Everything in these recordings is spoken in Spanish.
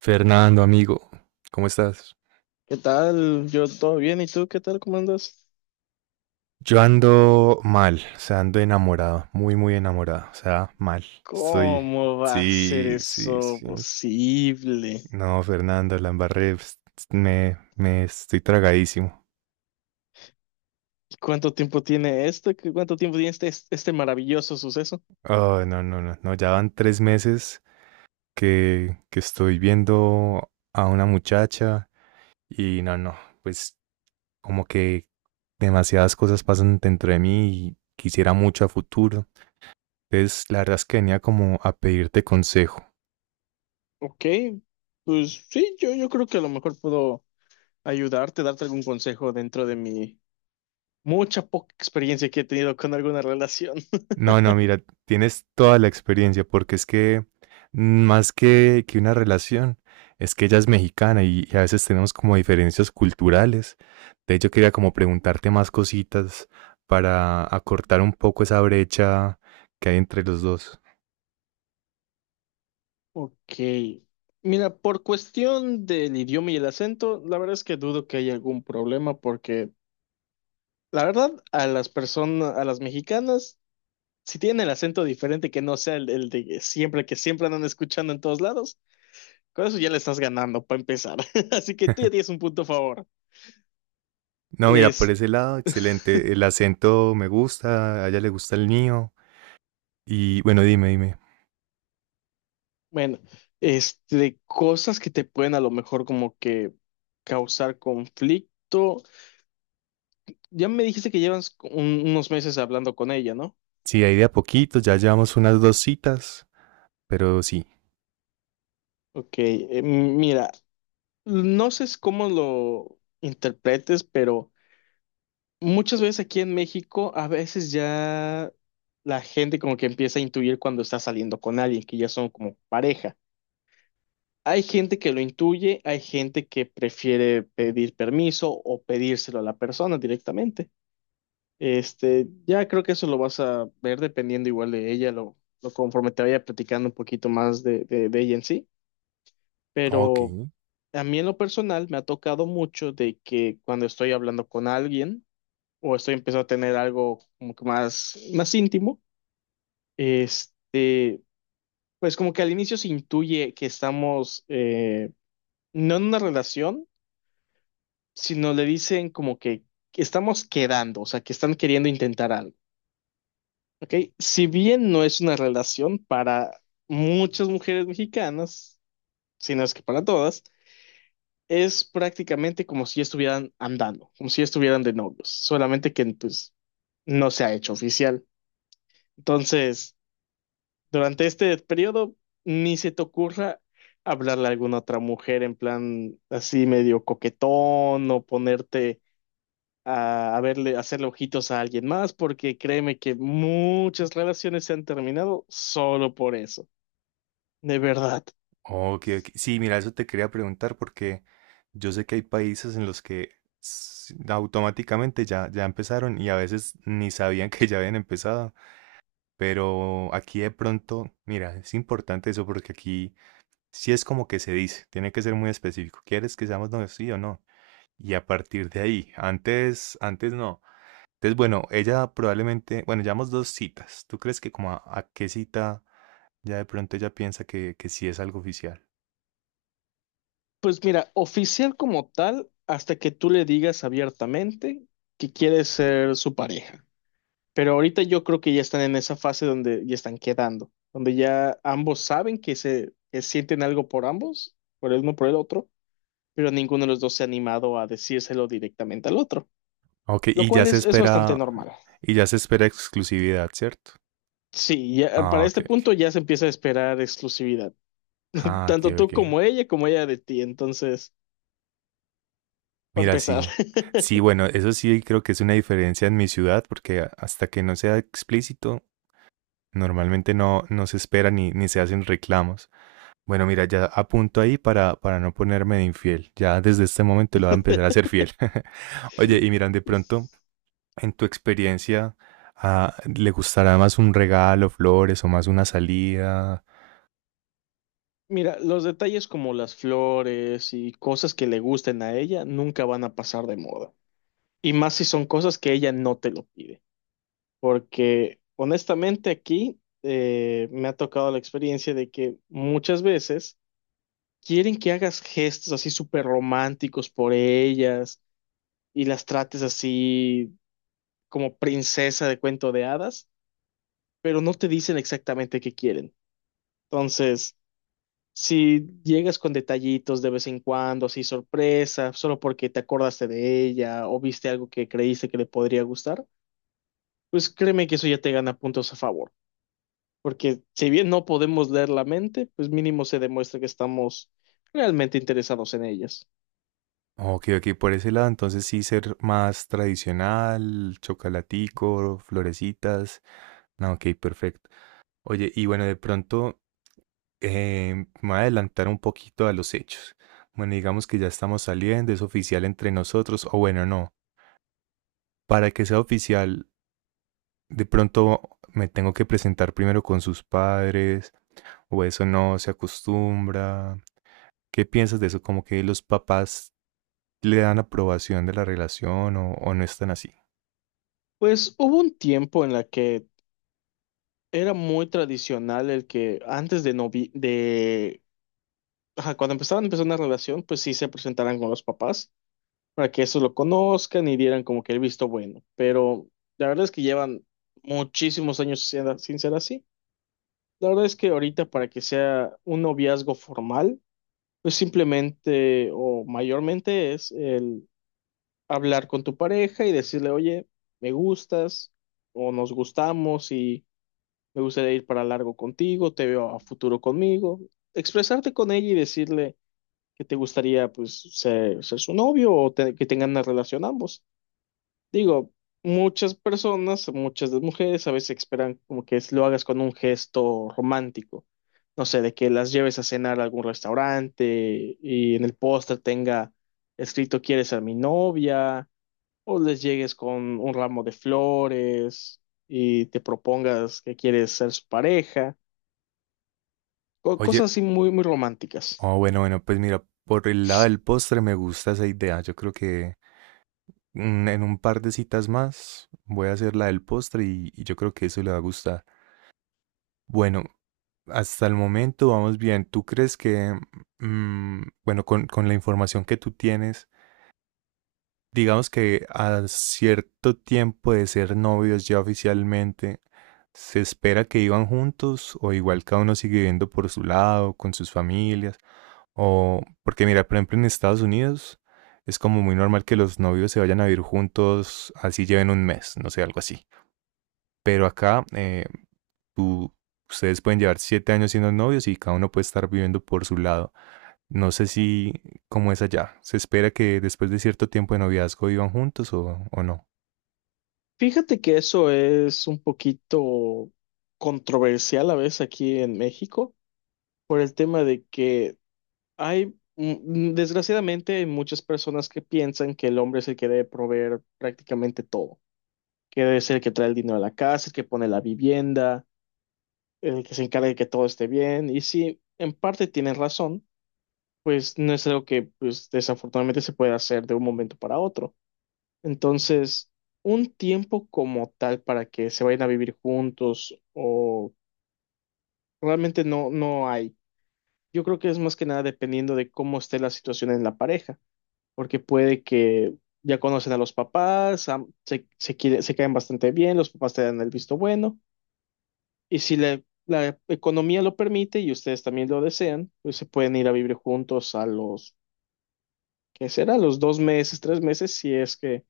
Fernando, amigo, ¿cómo estás? ¿Qué tal? Yo todo bien, ¿y tú qué tal? ¿Cómo andas? Yo ando mal, o sea, ando enamorado, muy, muy enamorado, o sea, mal. Estoy, ¿Cómo va a ser sí, sí, eso sí. posible? No, Fernando, la embarré, pues, me estoy tragadísimo. ¿Cuánto tiempo tiene esto? ¿Qué- ¿Cuánto tiempo tiene este maravilloso suceso? Oh, no, no, no, no, ya van 3 meses que estoy viendo a una muchacha y no, no, pues como que demasiadas cosas pasan dentro de mí y quisiera mucho a futuro. Entonces, la verdad es que venía como a pedirte consejo. Ok, pues sí, yo creo que a lo mejor puedo ayudarte, darte algún consejo dentro de mi mucha poca experiencia que he tenido con alguna relación. No, no, mira, tienes toda la experiencia, porque es que más que una relación, es que ella es mexicana y a veces tenemos como diferencias culturales. De hecho, quería como preguntarte más cositas para acortar un poco esa brecha que hay entre los dos. Ok, mira, por cuestión del idioma y el acento, la verdad es que dudo que haya algún problema porque la verdad, a las personas, a las mexicanas si tienen el acento diferente que no sea el de siempre, que siempre andan escuchando en todos lados, con eso ya le estás ganando para empezar. Así que tú ya tienes un punto a favor. No, mira, por Es, ese lado, excelente. El acento me gusta, a ella le gusta el mío. Y bueno, dime, dime. bueno, este, cosas que te pueden a lo mejor como que causar conflicto. Ya me dijiste que llevas un- unos meses hablando con ella, ¿no? Sí, ahí de a poquito, ya llevamos unas dos citas, pero sí. Ok, mira, no sé cómo lo interpretes, pero muchas veces aquí en México, a veces ya la gente como que empieza a intuir cuando está saliendo con alguien, que ya son como pareja. Hay gente que lo intuye, hay gente que prefiere pedir permiso o pedírselo a la persona directamente. Este, ya creo que eso lo vas a ver dependiendo igual de ella, lo conforme te vaya platicando un poquito más de ella en sí. Ok. Pero a mí en lo personal me ha tocado mucho de que cuando estoy hablando con alguien, o estoy empezando a tener algo como que más, más íntimo, este, pues como que al inicio se intuye que estamos no en una relación, sino le dicen como que estamos quedando, o sea, que están queriendo intentar algo, ¿ok? Si bien no es una relación para muchas mujeres mexicanas, sino es que para todas, es prácticamente como si estuvieran andando, como si estuvieran de novios, solamente que pues no se ha hecho oficial. Entonces, durante este periodo, ni se te ocurra hablarle a alguna otra mujer en plan así medio coquetón o ponerte a verle, a hacerle ojitos a alguien más, porque créeme que muchas relaciones se han terminado solo por eso, de verdad. Ok, ok. Sí, mira, eso te quería preguntar porque yo sé que hay países en los que automáticamente ya empezaron y a veces ni sabían que ya habían empezado. Pero aquí de pronto, mira, es importante eso porque aquí sí es como que se dice, tiene que ser muy específico. ¿Quieres que seamos novios, sí o no? Y a partir de ahí, antes, antes no. Entonces, bueno, ella probablemente, bueno, llevamos dos citas. ¿Tú crees que como a qué cita ya de pronto ella piensa que sí es algo oficial? Pues mira, oficial como tal, hasta que tú le digas abiertamente que quieres ser su pareja. Pero ahorita yo creo que ya están en esa fase donde ya están quedando, donde ya ambos saben que se que sienten algo por ambos, por el uno por el otro, pero ninguno de los dos se ha animado a decírselo directamente al otro, Ok, lo y ya cual se es bastante espera, normal. y ya se espera exclusividad, ¿cierto? Sí, ya, Ah, para ok, este ok. punto ya se empieza a esperar exclusividad, Ah, ok, tanto tú ok. Como ella de ti, entonces, para Mira, empezar. sí. Sí, bueno, eso sí creo que es una diferencia en mi ciudad, porque hasta que no sea explícito, normalmente no se espera ni se hacen reclamos. Bueno, mira, ya apunto ahí para no ponerme de infiel. Ya desde este momento lo voy a empezar a ser fiel. Oye, y miran, de pronto, en tu experiencia, ah, ¿le gustará más un regalo, flores o más una salida? Mira, los detalles como las flores y cosas que le gusten a ella nunca van a pasar de moda. Y más si son cosas que ella no te lo pide. Porque honestamente aquí me ha tocado la experiencia de que muchas veces quieren que hagas gestos así súper románticos por ellas y las trates así como princesa de cuento de hadas, pero no te dicen exactamente qué quieren. Entonces, si llegas con detallitos de vez en cuando, así sorpresa, solo porque te acordaste de ella o viste algo que creíste que le podría gustar, pues créeme que eso ya te gana puntos a favor, porque si bien no podemos leer la mente, pues mínimo se demuestra que estamos realmente interesados en ellas. Ok, ok, por ese lado, entonces sí ser más tradicional, chocolatico, florecitas. No, ok, perfecto. Oye, y bueno, de pronto eh, me voy a adelantar un poquito a los hechos. Bueno, digamos que ya estamos saliendo, es oficial entre nosotros, o bueno, no. Para que sea oficial, de pronto me tengo que presentar primero con sus padres, o eso no se acostumbra. ¿Qué piensas de eso? Como que los papás le dan aprobación de la relación o no están así. Pues hubo un tiempo en la que era muy tradicional el que antes de novi de ajá, cuando empezaban a empezar una relación, pues sí se presentaran con los papás para que eso lo conozcan y dieran como que el visto bueno, pero la verdad es que llevan muchísimos años sin ser así. La verdad es que ahorita para que sea un noviazgo formal, pues simplemente o mayormente es el hablar con tu pareja y decirle, oye, me gustas o nos gustamos y me gustaría ir para largo contigo, te veo a futuro conmigo. Expresarte con ella y decirle que te gustaría pues ser, ser su novio o te- que tengan una relación ambos. Digo, muchas personas, muchas de mujeres, a veces esperan como que lo hagas con un gesto romántico. No sé, de que las lleves a cenar a algún restaurante y en el póster tenga escrito ¿quieres ser mi novia? O les llegues con un ramo de flores y te propongas que quieres ser su pareja. Co- Oye. cosas así muy, muy románticas. Oh, bueno, bueno, pues mira, por el lado del postre me gusta esa idea. Yo creo que en un par de citas más voy a hacer la del postre y yo creo que eso le va a gustar. Bueno, hasta el momento vamos bien. ¿Tú crees que bueno, con, la información que tú tienes, digamos que a cierto tiempo de ser novios ya oficialmente, se espera que iban juntos o igual cada uno sigue viviendo por su lado, con sus familias? O, porque mira, por ejemplo, en Estados Unidos es como muy normal que los novios se vayan a vivir juntos, así lleven un mes, no sé, algo así. Pero acá tú- ustedes pueden llevar 7 años siendo novios y cada uno puede estar viviendo por su lado. No sé si cómo es allá. ¿Se espera que después de cierto tiempo de noviazgo vivan juntos o no? Fíjate que eso es un poquito controversial a veces aquí en México por el tema de que hay, desgraciadamente, hay muchas personas que piensan que el hombre es el que debe proveer prácticamente todo, que debe ser el que trae el dinero a la casa, el que pone la vivienda, el que se encarga de que todo esté bien. Y sí, en parte tienen razón, pues no es algo que pues, desafortunadamente se puede hacer de un momento para otro. Entonces, un tiempo como tal para que se vayan a vivir juntos o realmente no, no hay. Yo creo que es más que nada dependiendo de cómo esté la situación en la pareja. Porque puede que ya conocen a los papás, am- se, quiere- se caen bastante bien, los papás te dan el visto bueno, y si la economía lo permite y ustedes también lo desean, pues se pueden ir a vivir juntos a los, ¿qué será? Los dos meses, tres meses, si es que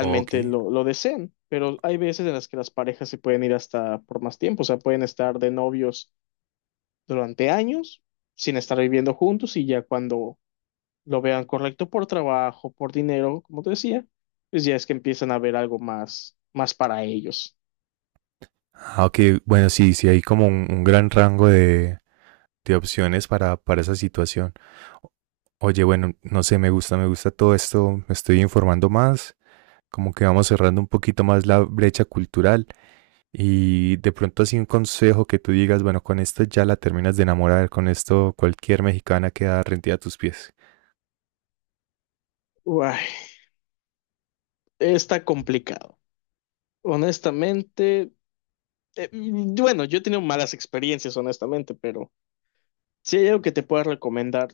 Ok. Lo desean. Pero hay veces en las que las parejas se pueden ir hasta por más tiempo, o sea, pueden estar de novios durante años sin estar viviendo juntos y ya cuando lo vean correcto por trabajo, por dinero, como te decía, pues ya es que empiezan a ver algo más, más para ellos. Ah, ok, bueno, sí, sí hay como un gran rango de opciones para esa situación. Oye, bueno, no sé, me gusta todo esto, me estoy informando más, como que vamos cerrando un poquito más la brecha cultural y de pronto así un consejo que tú digas, bueno, con esto ya la terminas de enamorar, con esto cualquier mexicana queda rendida a tus pies. Uay, está complicado. Honestamente, bueno, yo he tenido malas experiencias, honestamente, pero si hay algo que te pueda recomendar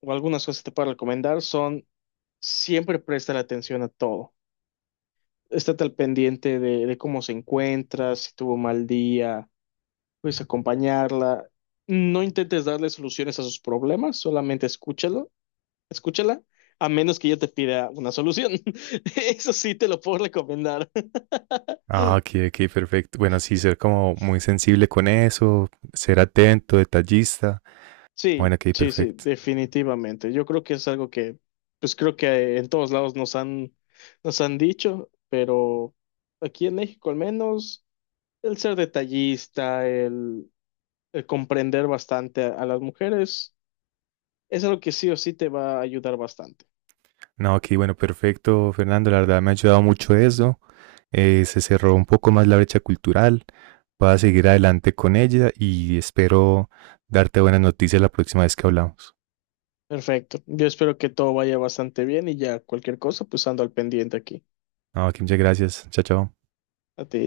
o algunas cosas que te pueda recomendar son siempre prestar atención a todo. Estate al pendiente de cómo se encuentra, si tuvo un mal día, pues acompañarla. No intentes darle soluciones a sus problemas, solamente escúchalo escúchala, a menos que yo te pida una solución. Eso sí te lo puedo recomendar. Ah, ok, ok, perfecto. Bueno, sí, ser como muy sensible con eso, ser atento, detallista. Bueno, Sí, ok, sí, sí, perfecto. definitivamente. Yo creo que es algo que, pues creo que en todos lados nos han dicho, pero aquí en México al menos, el ser detallista, el comprender bastante a las mujeres, es algo que sí o sí te va a ayudar bastante. No, ok, bueno, perfecto, Fernando, la verdad me ha ayudado mucho eso. Se cerró un poco más la brecha cultural. Voy a seguir adelante con ella y espero darte buenas noticias la próxima vez que hablamos. Perfecto. Yo espero que todo vaya bastante bien y ya cualquier cosa, pues ando al pendiente aquí. No, aquí muchas gracias. Chao, chao. A ti.